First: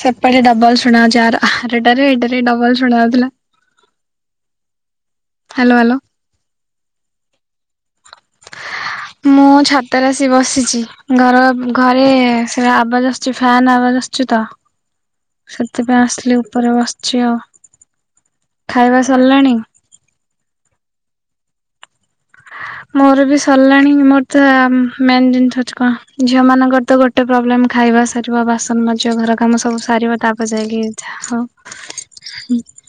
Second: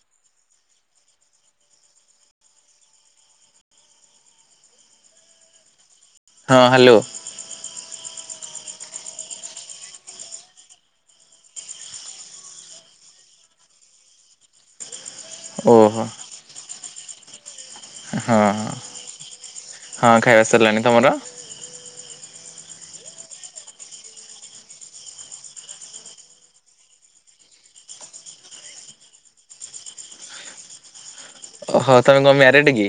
ସେପଟେ ଡବଲ ଶୁଣା ଯାଉଛି ଆରଟାରେ ଏଟାରେ ଡବଲ ଶୁଣା ଯାଉଥିଲା। Hello hello. ହଁ ହ୍ୟାଲୋ। ମୁଁ ଛାତରେ ଆଶି ବସିଛି। ଘର ଘରେ ସେଟା ଆବାଜ ଆସୁଛି ଫ୍ୟାନ ଆବାଜ ଆସୁଛିୁ ତ। ହ [inaudible] ସେଥିପାଇଁ ଆସିଲି ଉପରେ ବସିଛି ଆଉ। ହଁ ହଁ ଖାଇବା ସରିଲାଣି? ହଁ ଖାଇବା ସାରିଲାଣି ତୁମର? ମୋର ବି ସରିଲାଣି ମୋର ତ ମେନ ଜିନିଷ ଅଛି କଣ ଝିଅ ମାନଙ୍କର ତ ଗୋଟେ ଗୋଟ ପ୍ରୋବ୍ଲେମ ଖାଇବା ସାରିବା ବାସନ ମାଜିବ ଘର କାମ ସବୁ ସାରିବା ତାପରେ ଯାଇକି ଯାହା ହଉ। ଓହୋ ତମେ କଣ ମ୍ୟାରେଡ କି?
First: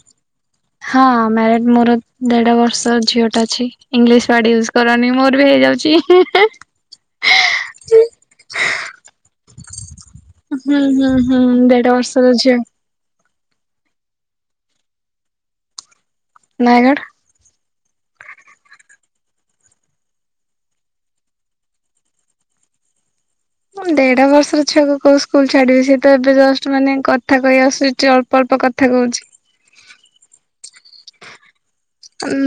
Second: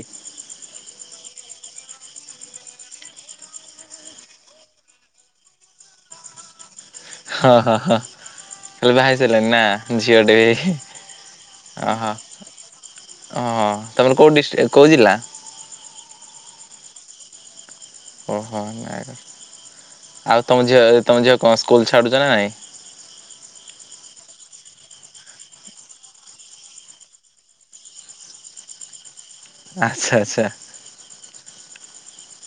ହଁ ମ୍ୟାରେଡ ମୋର ଦେଢ ବର୍ଷ ଝିଅଟା ଅଛି ଇଂଲିଶ ୟୁଜ କରନି ମୋର ବି ହେଇଯାଉଛି ହିଁ ହିଁ ହ ହ ହ ବିଭା ହେଇସାରିଲଣି ନା ଝିଅଟେ। ହୁଁ ହୁଁ ହୁଁ ଦେଢ ବର୍ଷର ଝିଅ। ଅ ତମର କୋଉଁ ଡିଷ୍ଟି କୋଉ ଜିଲ୍ଲା। ନୟାଗଡ଼। ଓହୋ ନାଇ ଆଉ ତମ ଝିଅ ତମ ଝିଅ କଣ ସ୍କୁଲ ଛାଡୁଛ ନା ନାଇଁ। ଦେଢ ବର୍ଷର ଛୁଆକୁ କୋଉ ସ୍କୁଲ ଛାଡିବି ସିଏ ତ ଏବେ ଜଷ୍ଟ ମାନେ କଥା କହି ଆସୁଛି ଅଳ୍ପ। ଅଳ୍ପ କଥା କହୁଛି। ଆଚ୍ଛା ଆଚ୍ଛା। [unintelligible] ଉ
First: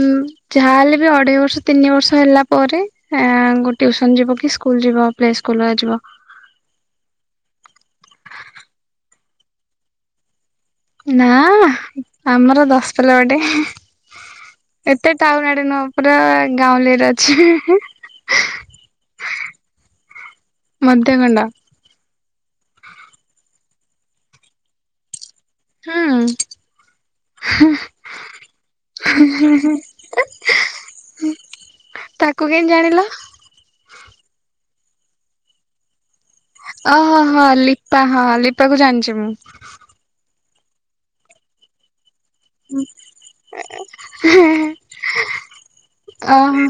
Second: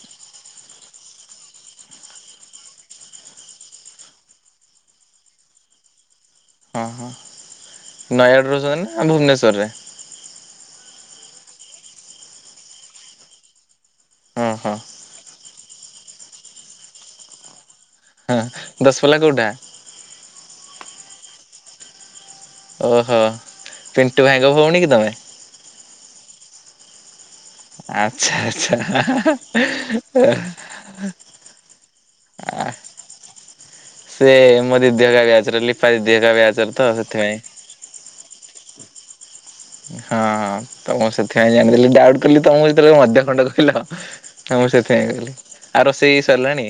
ଯାହାହେଲେ ବି ଅଢେଇ ବର୍ଷ ତିନି ବର୍ଷ ହେଲା ପରେ। ଏଆ ଟିଉସନ ଯିବ କି ସ୍କୁଲ ଯିବ ପ୍ଲେ ସ୍କୁଲୁ ଆ ଯିବ। ହଁ ହଁ ନୟାଗଡ଼ ରେ ରହୁଛନ୍ତି ନା ଭୁବନେଶ୍ୱରରେ। ନା ଆମର ଦଶ ପଲା ବାଟେ। ହଁ ହଁ ଏତେ ଟାଉନୁ ଆଡେ ନୁହ ପୁରା ଗାଉଁଲି ରେ ଅଛି। ଦଶ ପଲା କୋଉଟା। ମଦ୍ୟ ଗଣ୍ଡା। ଓହୋ ପିଣ୍ଟୁ ଭାଇ ଙ୍କ ଭଉଣୀ କି ତମେ। ହୁଁ। ଆଚ୍ଛା ଆଚ୍ଛା। ତାକୁ କେମିତି ଜାଣିଲ। ସେ ମୋ ଦିଦି ହେରିକା ବ୍ୟଚ ରେ ଲିପା ଦିଦି ହେରିକା ବ୍ୟଚ ରେ। ଓହୋ ହୋ ଲିପା ହଁ ଲିପା କୁ ଜାଣିଛି ମୁଁ। ହଁ ତ ମୁଁ ସେଥିପାଇଁ ଜାଣିଥିଲି ଡାଉଟୁ। କହିଲି ତମକୁ ଯେତେବେଳେ ମଦ୍ୟ ଖଣ୍ଡ କହିଲ ଆ ମୁଁ ସେଥିପାଇଁ ଆ ରୋଷେଇ ସରିଲାଣି। ଓହୋ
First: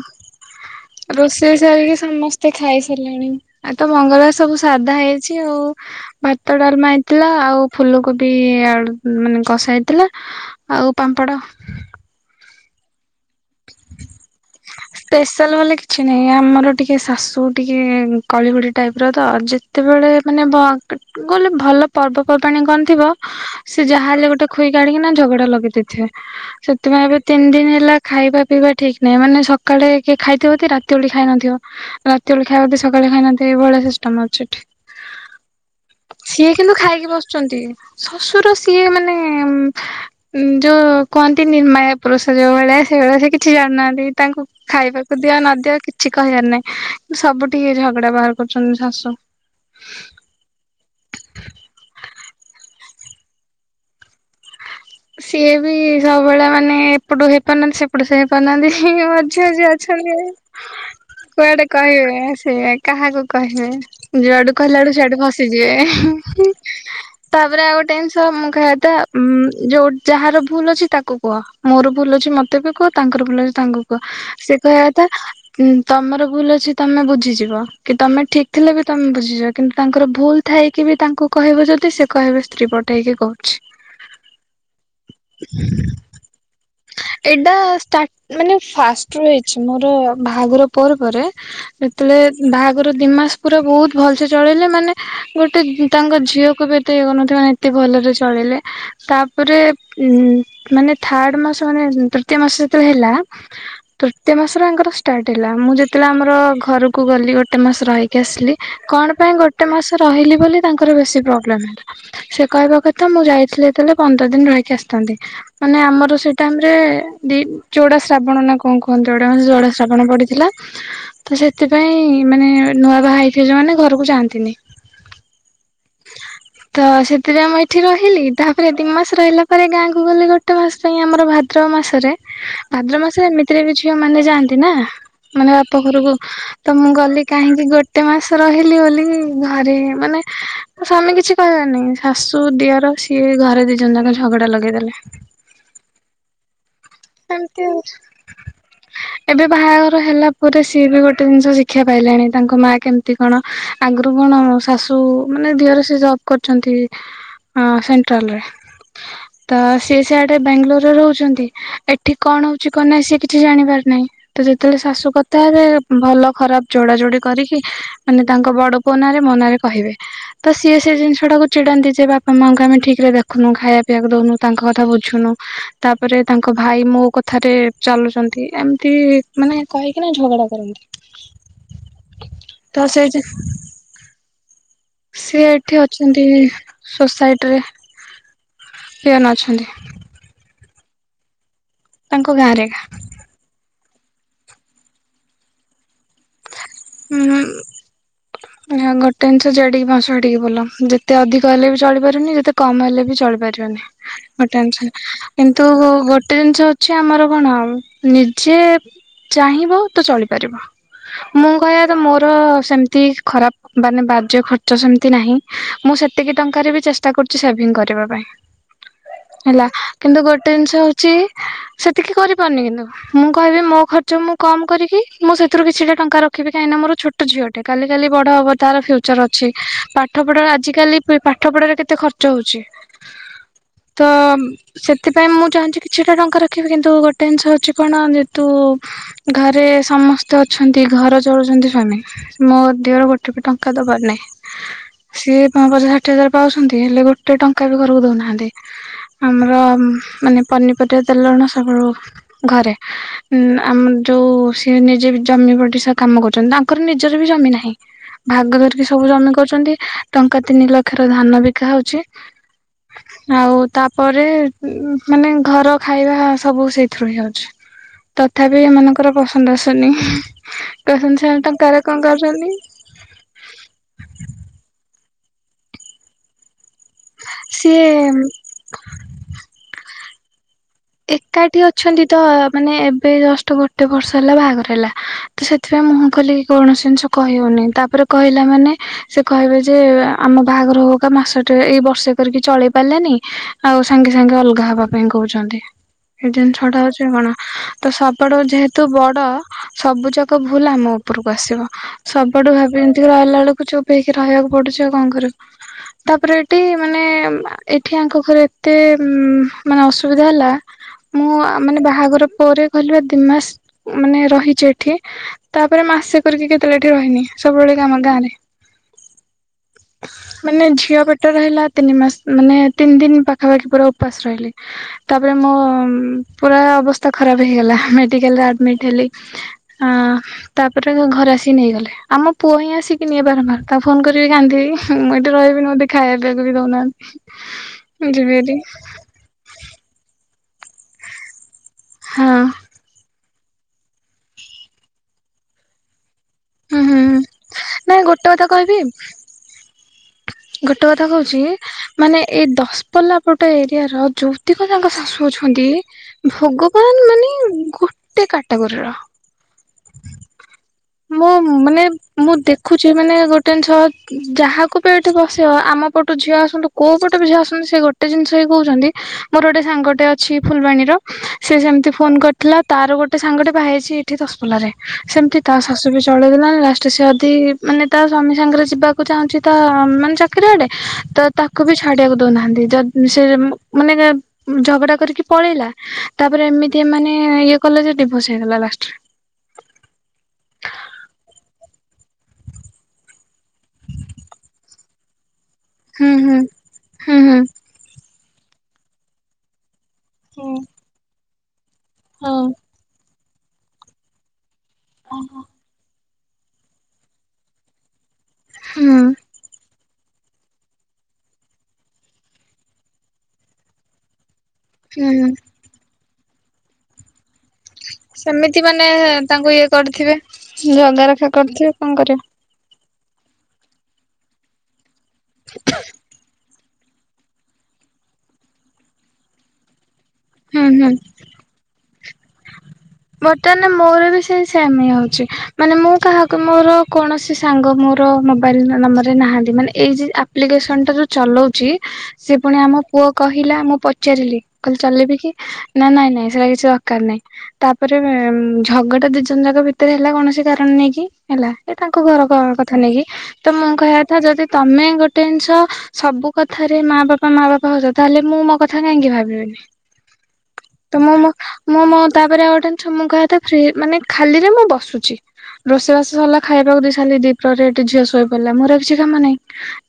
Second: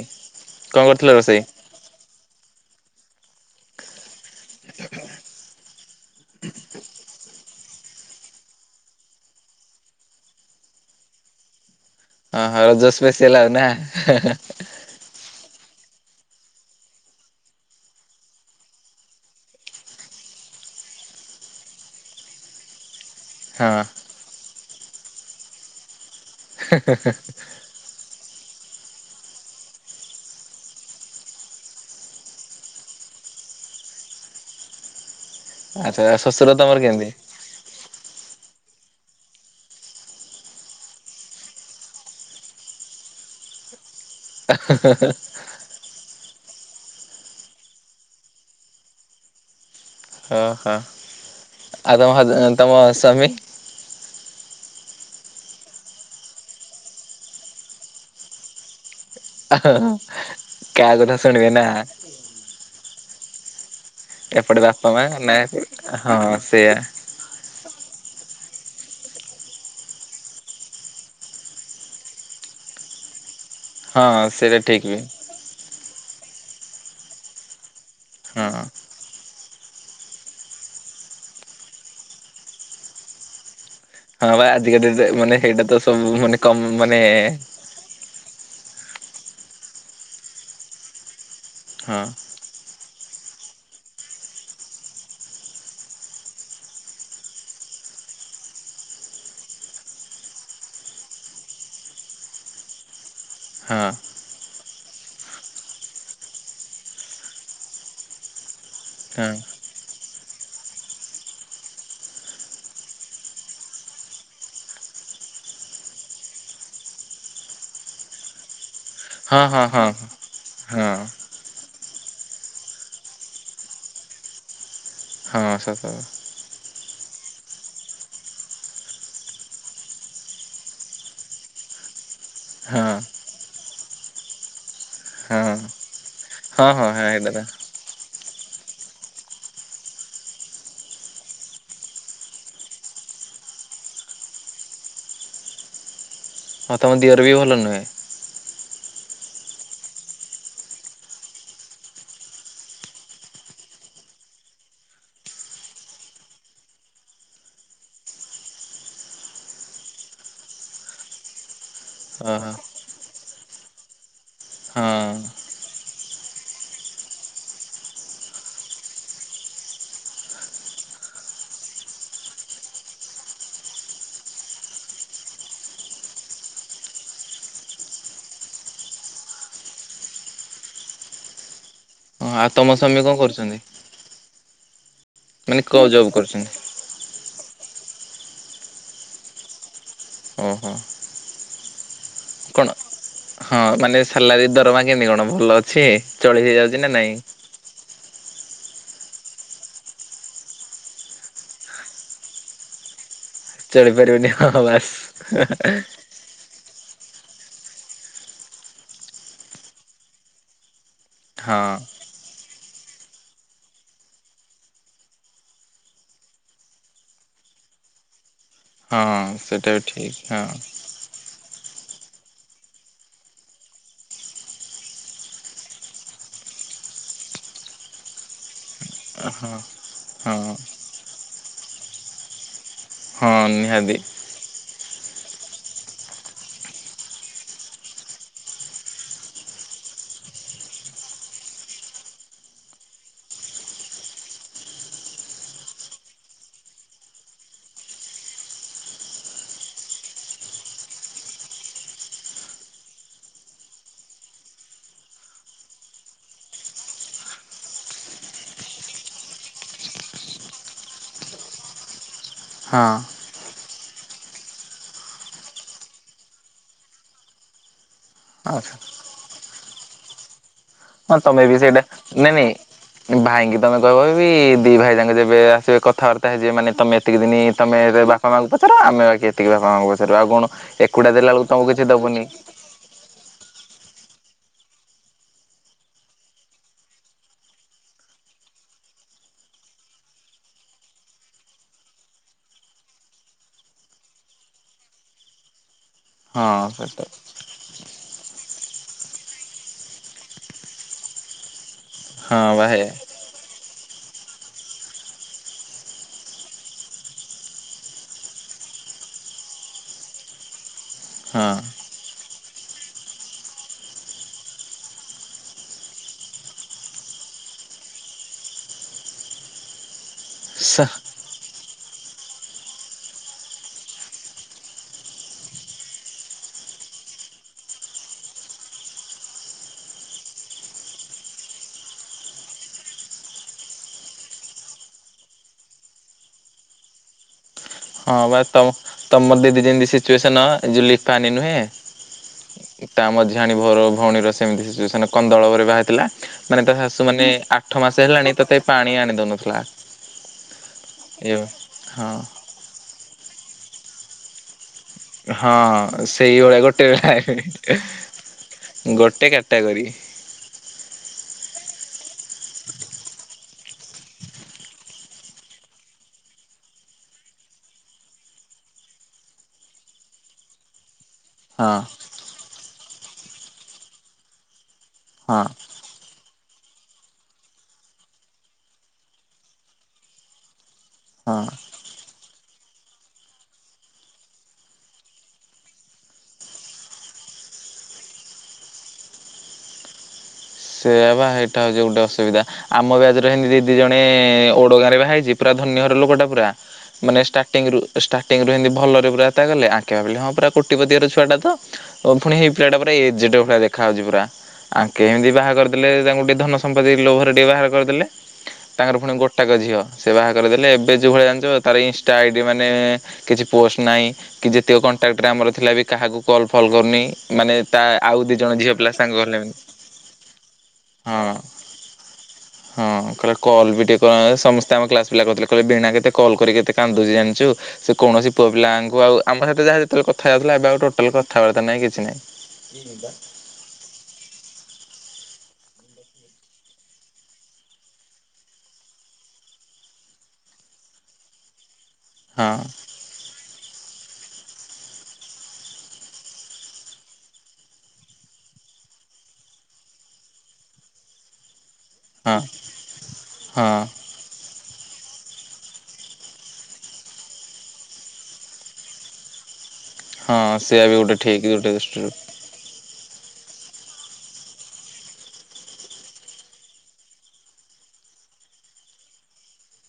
କଣ କରୁଥିଲ ରୋଷେଇ ସାରିକି ସମସ୍ତେ ଖାଇସାରିଲେଣି ଆ ତ ମଙ୍ଗଳବାର ସବୁ ସାଧା ହେଇଛି ଆଉ। ଭାତ, ଡାଲମା ହେଇଥିଲା ଆଉ ଫୁଲ କୋବି ଆଳୁ ମାନେ କଷା ହେଇଥିଲା। ଆଉ ପାମ୍ପଡ଼। ଅ ହଁ ରଜ ସ୍ପେସିଆଲ ଆଉ ନା। ସ୍ପେଶାଲ ବଲେ କିଛି ନାହିଁ ଆମର ଟିକେ ଶାଶୁ ଟିକେ କଳିିହୁଡି ଟାଇପି ର ତ। ସେତେବେଳେ ମାନେ ଭ ଗଲେ ଭଲ ପର୍ବପର୍ବାଣି କଣଥିବ। ହଁ ସେ ଯାହା ହେଲେ ଗୋଟେ ଖୋଇ କି ଆଣିକି ନା ଝଗଡା ଲଗେଇ ଦେଇଥିବେ ସେଥିପାଇଁ ଏବେ ତିନି ଦିନି ହେଲା। ଖାଇବା, ପିଇବା ଠିକ ନାହିଁ ମାନେ ସକାଳେ କିଏ ଖାଇଥିବ କି ରାତିବେଳେ ଖାଇ ନଥିବ। ରାତି ବେଳେ ଖାଇବା ସକାଳେ ଖାଇନଥିବେ ଏଇଭଳିଆ ସିଷ୍ଟମ ଅଛି ଏଠି। ଆଚ୍ଛା ସିଏ ଶ୍ୱଶୁର କିନ୍ତୁ ତମର କେମିତି? ଖାଇକି ବସୁଛନ୍ତି ଶଶୁର ସିଏ ମାନେ। ଉଁ ଯୋଉ କୁହନ୍ତି ନିର୍ମାୟା ପୁରୁଷ ଯୋଉ ଭଳିଆ ସେଇଭଳିଆ ସେ କିଛି ଜାଣିନାହାନ୍ତି ତାଙ୍କୁ। ଖାଇବାକୁ ଦିଅ ନଦିଅ କିଛି କହିବାର ନାହିଁ କିନ୍ତୁ ସବୁ ଠିକି ଝଗଡା ବାହାର କରୁଛନ୍ତି ଶାଶୁ। ଅ ହଁ ଆଉ ତମ ହଜ ତମ ସ୍ୱାମୀ। ସିଏ ବି ସବୁବେଳେ ମାନେ ଏପଟୁ ହେଇପାରୁନାହାନ୍ତି ସେପଟୁ ସେ ହେଇପାରୁନାହାନ୍ତି। ସିଏ ମଝି, ମଝି ଅଛନ୍ତି କାହା କଥା ଶୁଣିବେ ନା କୁଆଡେ କହିବେ ସେଇଆ। କାହାକୁ କହିବେ ଯୁଆଡୁ ଏପଟେ କହିଲା ବାପା ବେଳୁ ମା ସିଆଡୁ ନା ହଁ ଫସିଯିବେ। ସେଇଆ ତାପରେ ଆଉ ଗୋଟେ ଜିନିଷ ମୁଁ ଖାଇବା କଥା ଉଁ। ଯୋଉ ଯାହାର ଭୁଲ ଅଛି ତାକୁ କୁହ ମୋର ଭୁଲ ଅଛି ମତେ ବି କୁହ ତାଙ୍କର ଭୁଲ ଅଛି। ତାଙ୍କୁ କୁହ ହଁ ସେଇଟା ସେ ଠିକ କହିବା ବି କଥା। ହୁଁ ତମର ଭୁଲ ଅଛି ତମେ ବୁଝିଯିବ କି ତମେ ଠିକ ହଁ ଥିଲା ବି। ତମେ ବୁଝିଯିବ କିନ୍ତୁ ତାଙ୍କର ଭୁଲ ଥାଇକି ବି ତାଙ୍କୁ କହିବ ଯଦି ସେ କହିବେ ସ୍ତ୍ରୀ ପଟେ ହେଇକି କହୁଛି। ହଁ ବା ଆଜିକା ଡେଟ ମାନେ ସେଇଟା ତ ସବୁ ମାନେ କମ ମାନେ। ନେ ଷ୍ଟାଟ୍ ମାନେ ଫାଷ୍ଟ ରହିଛି ମୋର ବାହାଘର ପରେ ପରେ ହଁ ଯେତେବେଳେ। ବାହାଘର ଦିଇମାସ ପୁରା ବହୁତ ଭଲ ସେେ ଚଳେଇିଲଲେ ମାନେ ଗୋଟେ ତାଙ୍କ ଝିଅକୁ ବି ଏତେଇ କରୁନଥିବେ ମାନେ। ଏତେ ଭଲରେ ଚଳେଇିଲେ ତା। ପରେ ଉ ମାନେ ଥାର୍ଡ ମାସ ମାନେ ତୃତୀୟ ମାସ ଯେତେବେଳେ ହେଲା। ହଁ ତୃତୀୟ ମାସର ଆଙ୍କର ଷ୍ଟାର୍ଟ ହେଲା ମୁଁ ଯେତେବେଳେ ଆମର ଘରକୁ ଗଲି ଗୋଟେ ମାସ ରହିକି ଆସିଲି। କଣ ପାଇଁ ଗୋଟେ। ଗୋଟେ ମାସ ରହିଲି ବୋଲି ତାଙ୍କର ବେଶି ପ୍ରୋବ୍ଳେମ ହେଲା ସିଏ କହିବା କଥା ମୁଁ ଯାଇଥିଲି ଯେତେବେଳେ ପନ୍ଦର ଦିନ ରହିକି ଆସିଥାନ୍ତି ମାନେ ଆମର ସେ ଟାଇମ ରେ ଦ ଯଡା ଶ୍ରାବଣ ନା। କଣ କୁହନ୍ତିୁ ଏୋଟେ ହଁ ହଁ ଜଡ଼ା ହଁ ଶ୍ରାବଣ ପଡିଥିଲା। ହଁ ହଁ ତ ସେଥିପାଇଁ ମାନେ ନୂଆ ବାହା ହେଇଥିବେ ଯଉ ମାନେ ଘରକୁ ଯାଆନ୍ତିନି। ହଁ ସତ। ତ ସେଥିପାଇଁ ମୁଁ ଏଇଠି ରହିଲି ତା। ତାପରେ ଦି ମାସ ରହିଲା ପରେ ଗାଁକୁ ଗଲେ ଗୋଟେ ମାସ ପାଇଁ ଆମର ଭାଦ୍ରବ ମାସରେ। ହଁ ଭାଦ୍ର ମାସରେ ଏମିତିରେ ବି ଝିଅ ମାନେ ଯାଆନ୍ତି ନା ହଁ ମାନେ ହଁ ବାପ ଘରକୁ। ହଁ ତ ହଁ ମୁଁ ଗଲି ହେଇଟା ତ କାହିଁକି ଗୋଟେ। ଟେ ମାସ ରହିଲି ବୋଲି ଘରେ ମାନେ ସ୍ୱାମୀ କିଛି କହିବେନି ଶାଶୁ ଦିଅର ସିଏ। ଘରେ ଦି ଜନ ଯାକ ଝଗଡା ଲଗେଇଦେଲେ। ହଁ ତମ ଦିଅର ବି ଭଲ ଏମତି ନୁହେଁ ଅଛି [inaudible] ଏବେ ବାହାଘର ହେଲା ପରେ ସିଏ ବି ଗୋଟେ ଜିନିଷ ଶିକ୍ଷା ପାଇଲାଣି ତାଙ୍କ ମା କେମିତି କଣ। ଆଗରୁ କଣ ଶାଶୁ ମାନେ ଦିଅର ସେ ଜବ କରଛନ୍ତି। ଅ ସେଣ୍ଟ୍ରାଲରେ ତ ସିଏ ସେଆଡେ ବାଙ୍ଗାଲୋରରେ ରହୁଛନ୍ତି। ଏଠି କଣ ଓହୋ ହଉଛି କ ନାହିଁ ସି କିଛି ଜାଣିପାରୁ ନାହିଁ। ତ ଯେତେବେଳେ ହଁ ଶାଶୁ କଥା ହେବେ ଭଲ ଖରାପ ଯୋଡା ଯୋଡି କରିକି ମାନେ ତାଙ୍କ ବଡ ପୁଅ ନା ରେ ମ ନାରେ କହିବେ ତ ସିଏ ସେ ଜିନିଷ ଟାକୁ ଚିଡାନ୍ତି ଯେ ବାପା ମାଆଙ୍କୁ ଆମେ ଠିକ ରେ ଦେଖୁନୁ ଖାଇବା ପିଇବାକୁ ଦଉନୁ ତାଙ୍କ କଥା ବୁଝୁନୁ ତାପରେ ତାଙ୍କ ତାଙ୍କ ଭାଇ ମୋ କଥାରେ ଚାଲୁଛନ୍ତି ଏମତି ମାନେ କହିକିନା ଝଗଡା କରନ୍ତି ହ ଆଉ ତମ ତ ସେ ସ୍ବାମୀ କଣ ଯେ କରୁଛନ୍ତି ସିଏ ମାନେ ଏଇଠି କୋଉ ଜବ୍ ଅଛନ୍ତି କରୁଛନ୍ତି ସୋସାଇଟିରେ ପିଅନ ଅଛନ୍ତି ଓହୋ ତାଙ୍କ କଣ ଗାଁରେ ଏକା ହଁ ମାନେ ସାଲାରୀ ଦରମା କେମିତି କଣ ଭଲ ଅଛି ଚଳି ହେଇଯାଉଛି ନା ନାଇଁ ହୁଁ ଗୋଟେ ଜିଷ ଜଡିକି ମାସଡିକି ଭଲ ଯେତେ ଅଧିକ ହେଲେ ବି ଚଳିପାରୁନି ଯେତେ କମ ହେଲେ ବି ଚଳିପାରୁ ଚଳିପାରିବନି ହଁ ବାସ୍ କିନ୍ତୁ ଗୋଟେ ଜିନିଷ ଚି ଆମର କଣ ନିଜେ ଚାହିଁବ ତ ଚଳିପାରିବ ମୁଁ କହିବା ହଁ କଥା ମୋର ସେମିତି ଖରାପ ମାନେ ବାଜେ ଖର୍ଚ୍ଚ ସେମିତି ନାହିଁ ମୁଁ ସେତିକି ଟଙ୍କାରେ ବି ଚେଷ୍ଟା କରୁଛି ସେଭିଙ୍ଗ କରିବା ପାଇଁ ହଁ ହେଲା ସେଇଟା ବି ଠିକ୍ କିନ୍ତୁ ହଁ ଗୋଟେ ଜିନିଷ ହଉଛି ସେତିକି କରିପାରୁନି କିନ୍ତୁ ମୁଁ କହିବି ମୋ ଖର୍ଚ୍ଚ ମୁଁ କମ କରିକି ମୁଁ ସେଥିରୁ କିଛିଟା ଟଙ୍କା ରଖ ପଖ ବି କାହିଁକ ନା ମୋର ଛୋଟ ଝିଅଟେ କାଲି କାଲି ବଡ଼ ହବ ତାର ଫ୍ୟୁଚର ଅଛି ହଁ ପାଠ ହଁ ପଢା ଆଜିକାଲି ବେ ପାଠ ପଢାରେ କେତେ ଖର୍ଚ୍ଚ ହଉଛି ହଁ ନିହାତି ତ ସେଥିପାଇଁ ମୁଁ ଚାହୁଁଛି କିଛିଟା ଟଙ୍କା ରଖିବି କିନ୍ତୁ ଗୋଟେ ଜିନିଷ ହଉଛି କଣ ଯେହେତୁ ଘରେ ସମସ୍ତେ ଅଛନ୍ତି ଘର ଚଳୁଛନ୍ତି ସ୍ଵାମୀ ମୋ ଦେହର ଗୋଟେ ବି ଟଙ୍କା ଦବାର ନାଇଁ। ସିଏ ପଚା ଷାଠିଏ ହଜାର ପାଉଛନ୍ତି ହେଲେ ଗୋଟେ ଟଙ୍କା ବି ଘରକୁ ଦଉନାହାନ୍ତି। ଆମର ମାନେ ପନିପରିବା ତେଲ ଲୁଣ ସବୁ ରୁ ଘରେ ଆମର ଯୋଉ ସିଏ ନିଜେ ଜମି ବଡି ସ କାମ କରୁଛନ୍ତି ତାଙ୍କର ନିଜର ବି ଜମି ନାହିଁ। ଭାଗ ଧରିକି ସବୁ ଜମି କରୁଛନ୍ତି ଟଙ୍କା ତିନି ଲକ୍ଷ ର ଧାନ ବିକା ହଉଛି। ହଁ। ଆଉ ତାପରେ ଉଁ ମାନେ ଘର ଖାଇବା ସବୁ ସେଇଥିରୁ ହିଆଉଛି। ତଥାପି ଆଚ୍ଛା ଏମାନଙ୍କର ପସନ୍ଦ ଆସୁନି ହଁ କହୁଛନ୍ତି ତମେ ଶଳା ବି ସେଇଟା ତକାରିରେ କଣ ନାଇଁ କରୁଚନ୍ତୀ? ନାଇଁ ଭାଇଙ୍କି ତମେ କହିବ ବି ଦି ଭାଇ ଯାକ ଯେବେ ଆସିବେ କଥାବାର୍ତ୍ତା ହେଇଯିବ ମାନେ ତମେ ଏତିକି ଦିନ ତମେ ସିଏ ବାପା ମାଙ୍କୁ ପଚାର ଆମେ ବାକି ଏତିକି ବାପା ମାଙ୍କୁ ପଚାରିବା ଆଉ କଣ ଏକୁଟିଆ ଦେଲା ବେଳକୁ ଏକାଠି ତମକୁ କିଛି ଅଛନ୍ତି ତ ଦବନି ମାନେ ଏବେ ଜଷ୍ଟ ଗୋଟେ ବର୍ଷ ହେଲା ବାହାଘର ହେଲା ତ ସେଥିପାଇଁ ମୁହଁ ଖୋଲିକି କୌଣସି ଜିନିଷ କହି ହଉନି ତାପରେ କହିଲା ମାନେ ସେ କହିବେ ଯେ ଆମ ବାହାଘର ହଉବକା ମାସ ଟେ ଏଇ ବର୍ଷେ କରିକି ଚଳେଇ ପାଲାନି। ଆଉ ସାଙ୍ଗେ ସାଙ୍ଗେ ଅଲଗା ହବା ପାଇଁ କହୁଛନ୍ତି ଏଦିନ ହଁ ଛଡା ସେଟା ହଉଛି କଣ? ତ ସବଡ ଯେହେତୁ ବଡ ସବୁ ଯାକ ଭୁଲ୍ ଆମ ଉପରକୁ ଆସିବ। ହଁ ସବୁଆଡୁ ବା ଭାବି ହେ ଏମତି ରହିଲା ବେଳକୁ ଚୁପ୍ ହେଇକି ରହିଆକୁ ପଡୁଛି ଆଉ କଣ କରିବ। ତାପରେ ଏଠି ମାନେ ଏଠି ଆଙ୍କ ଘରେ ଏତେ ଉଁ ମାନେ ଅସୁବିଧା ହେଲା ମୁଁ ଆ ହଁ ମାନେ ବାହାଘର ପରେ କହିଲୁ ଦି ମାସ ମାନେ ରହିଛି ଏଠି ତାପରେ ମାସେ କରିକି କେତେବେଳେ ଏଠି ରହିନି ସବୁବେଳେ ଆମ ଗାଁ ରେ। ହ ମାନେ ଝିଅ ପେଟ ରହିଲା ତିନି ମାସ ମାନେ ତିନି ଦିନ ପାଖାପାଖି ପୁରା ଉପାସ ରହିଲି। ହଁ ତାପରେ ମୋ ପୁରା ଅବସ୍ଥା ଖରାପ ହେଇଗଲା ମେଡ଼ିକାଲରେ ଆଡ଼ମିଟ୍ ହେଲି। ହଁ। ତାପରେ ଘରେ ଆସିକି ନେଇଗଲେ ଆମ ପୁଅ ହିଁ ଆସିକି ନିଏ ବାରମ୍ବାର ତା ଫୋନ କରି କାନ୍ଦିବି। ମୁଁ ଏଠି ରହିବିନି ମତେ ଏଠି ଖାଇଆକୁ ପିଆକୁ ବି ଦଉନାହାନ୍ତି। ହଁ ଯିବି ବା ହେରି ତମ ତମ ଦିଦି ଯେମତି ସିଚୁଏସନ ଏ ଯୋଉ ଲିପା ଆନି ନୁହେଁ। ହଁ ଏ ତା ମଝିଆଣି ଭଅର ଭଉଣୀର ସେମିତି ସିଚୁଏସନ୍ କନ୍ଦଳବରେ ବାହା ହେଇଥିଲା। ମାନେ ତା ହୁଁ ଶାଶୁ ହୁଁ ମାନେ ଆଠ ନାଇଁ ମାସ ଗୋଟେ ହେଲାଣି କଥା ତଥାପି କହିବି ପାଣି ଆଣି ଦଉନଥିଲା। ଗୋଟେ କଥା ଇଏ କଉଚି ହଁ ମାନେ ଏଇ ଦଶପଲ୍ଲା ପଟେ ଏରିଆର ଯୋଉ ଯେତିକ ଯାକ ଶାଶୁ ଅଛନ୍ତି ହଁ ସେଇଭଳିଆ ଗୋଟେ ଭଗବାନ ମାନେ ବେଳେ ଉଁ ଗୋଟେ କାଟାଗୋରୀର। ଟାଗରି। ମୁଁ ମାନେ ମୁଁ ଦେଖୁଛି ମାନେ ଗୋଟେ ଜିନଷ ଯାହାକୁ ବି ଏତେ ବସିବ ଆମ ପଟୁ ଝିଅ ଆସନ୍ତୁ କୋଉ ପଟ ବି ଝିଅ ଆସନ୍ତୁ ସେ ଗୋଟେ ଜିନିଷ ହି କହୁଚନ୍ତି। ମୋର ଗୋଟେ ସାଙ୍ଗଟେ ଅଛି ଫୁଲବାଣୀର। ସେ ହଁ ସେମିତି ଫୋନ କରିଥିଲା ତାର ଗୋଟେ ସାଙ୍ଗଟେ ବାହା ହେଇଛି ଏଇଠି ଦଶପଲ୍ଲା ରେ ହଁ ସେମିତି ତା ସ ଶାସୁ ବି ଚଳେଇ ଦେଲାଣି ଲାଷ୍ଟରେ ସେ ଅଦି ମାନେ ତା ସ୍ୱାମୀ ସାଙ୍ଗେରେ ଯିବାକୁ ଚାହୁଁଚି ତା ତା ମାନେ ଚାକିରି ଆଡେ ତ ହଁ। ତାକୁ ବି ଛାଡିଆକୁ ଦଉନାହାନ୍ତି ଯଦି ସେ ମାନେ ଏ ଝଗଡା କରିକି ପଳେଇଲା ତାପରେ ଏମିତି ଏମାନେ ଇଏ କଲେ ଯେ ଡିଭୋର୍ସ ହେଇଗଲା ଲାଷ୍ଟରେ। ସେଆ ବା ଏଟା ହଉଛି ଗୋଟେ ଅସୁବିଧା ଆମ ବ୍ୟାଚ ରେ ଏମିତି ଦିଦି ଜଣେ ଓଡ ଗାଁରେ ବା ହେଇଚି। ପୁରା ଧନୀଘର ହୁଁ ଲୋକଟା ହୁଁ ପୁରା ହୁଁ ମାନେ ହୁଁ। ଷ୍ଟାର୍ଟିଂରୁ ଷ୍ଟାର୍ଟିଂରୁ ଏମତି ଭଲରେ ପୁରା ଏତା ଗଲେ ଆ ଖିଆ ବେଲେ ହଁ ପୁରା ହୁଁ କୋଟିପତି ଘର ଛୁଆଟା ତ ଓ ଫୁଣି ହଁ। ପିଲାଟା ପୁଣି ଏଜେଟ ଭଳିଆ ଦେଖା ହଉଛି ପୁରା। ଆଙ୍କେ ଏମିତି ବାହା କରିଦେଲେ ତାଙ୍କୁ ଟିକେ ଧନ ସମ୍ପତ୍ତି ଲୋଭରେ ଟିକେ ବାହାକରି ଦେଲେ ହୁଁ ତାଙ୍କର ପୁଣି ଗୋ ତାଙ୍କ ଝିଅ ସେ ବାହା କରିଦେଲେ ଏବେ ଯୋଉ ଭଳିଆ ଜାଣିଛ ତାର ଇନଷ୍ଟା ଆଇଡି ମାନେ କିଛି ପୋଷ୍ଟ ନାଇଁ କି ଯେତିକ ହୁଁ କଣ୍ଟାକ୍ଟରେ ଆମର ଥିଲା ବି କାହାକୁ କଲ୍ ଫଲ୍ କରୁନେଇ ମାନେ ତା ଆଉ ଦି ଜଣ ସେମିତି ଝିଅ ମାନେ ପିଲା ସାଙ୍ଗ ଗଲେଣି। ତାଙ୍କୁ ଇଏ କରିଥିବେ ଜଗା ରଖା କରିଥିବେ କଁ କରିବ ହଁ କଇଲେ କଲ ବି ଟିକେ କରୁନେଇ ସମସ୍ତେ ଆମ କ୍ଲାସ ପିଲା କଉଥିଲେ କଇଲେ ବେଣା କେତେ କଲ୍ କରେ କେତେ କାନ୍ଦୁଚି ଜାଣିଚୁ ସେ କୌଣସି ପୁଅ ପିଲାମାନଙ୍କୁ ଆଉ ଆମ ସାହିତ ଯାହା ଯେତେବେଳେ କଥା ହେଯାଉଥିଲା ହୁଁ ଏବେ ଆଉ ହୁଁ। ଟୋଟାଲ କ କଥାବାର୍ତ୍ତା ନାଇଁ କିଛି ନାଇଁ। ବର୍ତ୍ତମାନ ମୋର ବି ସେଇ ସେମ୍ ହିଁ ହଉଛି, ମାନେ ମୁଁ କାହାକୁ ମୋର କୌଣସି ସାଙ୍ଗ ମୋର ମୋବାଇଲ ନ ନମ୍ବରରେ ନାହାନ୍ତି। ମାନେ ଏଇ ଯ ଆପ୍ଲିକେସନ ଟା ଯୋଉ ଚଲଉଚି ସିଏ ହଁ ପୁଣି ଆମ ପୁଅ କହିଲା ମୁଁ ପଚାରିଲି କଇଲି ଚଲେଇବି କି ନା ନାଇଁ ନାଇଁ ସେଇଟା କିଛି ଦରକାର ନାଇଁ। ତାପରେ ଉଁ ଝଗଡା ଦି ଜଣ ଯାଙ୍କ ଭିତରେ ହେଲା କୌଣସି କାରଣ ନେଇକି ହେଲା। ଏ ତାଙ୍କ ଘର କଁ ହଁ କଣ କଥା ନେଇକି ତ ମୁଁ ହଁ କହିଆ କଥା ଯଦି ତମେ ଗୋଟେ ଜିନିଷ ସବୁ କଥାରେ ମା ବାପା ମା ବାପା ହଉଛ ତାହେଲେ ମୁଁ ମୋ କ କଥା କାହିଁକି ଭାବିବେନି। ହଁ ସେଆ ତ ବି ମୋ ଗୋଟେ ମୋ ଠିକ୍ ଗୋଟେ ମୋ ମୋ ଦୃଷ୍ଟିରୁ ତା ତା ପରେ ଆଉ ଗୋଟେ ଜିନିଷ ମୁଁ କହିବା ଏତେ ଫ୍ରି ମାନେ ଖାଲିରେ ମୁଁ ବସୁଛି। ରୋଷେଇବାସ ସରିଲା ଖାଇବାକୁ ଦେଇ ସାରିଲି ଦିପ୍ରହରେ ଏଠି ଝିଅ ଶୋଇ ପଡ଼ିଲା ମୋର ଆଉ କିଛି କାମ ନାଇଁ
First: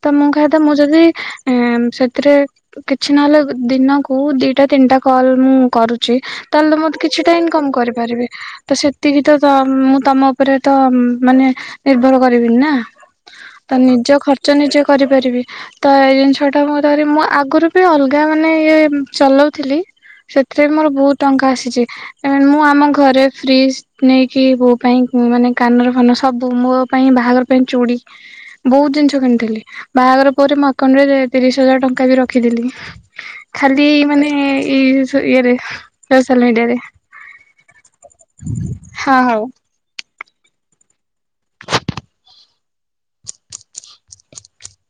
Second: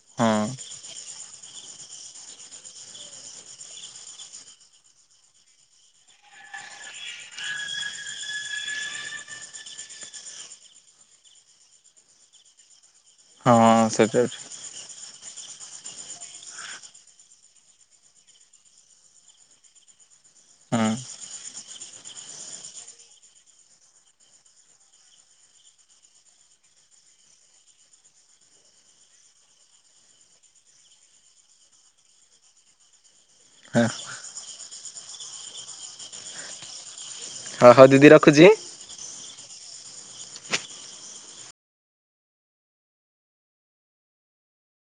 ତ ମୁଁ ହଁ କହିଆ କଥା ମୁଁ ଯଦି ଏଁ ସେଥିରେ କିଛି ନହେଲେ ଗୁ ଦିନକୁ ଦିଟା ତିନିଟା କଲ ମୁଁ କରୁଛି ତାହେଲତ ମୁଁ କିଛିଟା ଇନକମ୍ କରିପାରବି। ତ ସେତିକିତ ତ ମୁଁ ତମ ଓପେରେ ତ ମାନେ ନିର୍ଭର କରିବିନି ନା। ତ ହଁ ନିଜ ସେଟା ଖର୍ଚ୍ଚ ନିଜେ କରିପାରିବି। ତ ଏଇ ଜିନିଷ ଟା ମୁଁ ଧରି ମୁଁ ଆଗୁରୁ ବି ଅଲଗା ମାନେ ଇଏ ଉଁ ଚଲଉଥିଲି। ସେଥିରେ ବି ହଁ ମୋର ବହୁତ ଟଙ୍କା ଆସିଚି ଇ ମୁଁ ଆମ ଘରେ ଫ୍ରିଜ ନେଇକି ବୋଉ ପାଇଁ ଉଁ ମାନେ କାନର ଫାନର ସବୁ ମୋ ପାଇଁ ବାହାଘର ପେଇଁ ଚୁଡି ବହୁତ ଜିନିଷ କିଣିଥିଲି, ବାହାଘର ପରେ ମୋ ଆକାଉଣ୍ଟରେ ରେ ତିରିଶ ହଜାର ଟଙ୍କା ବି ରଖିଥିଲି। ଖାଲି ମାନେ ଇ ସୋ ଇଏରେ ସୋସିଆଲ ମିଡିଆରେ। ହଁ ହଉ ଦିଦି ରଖୁଚି। ହଁ ହଉ।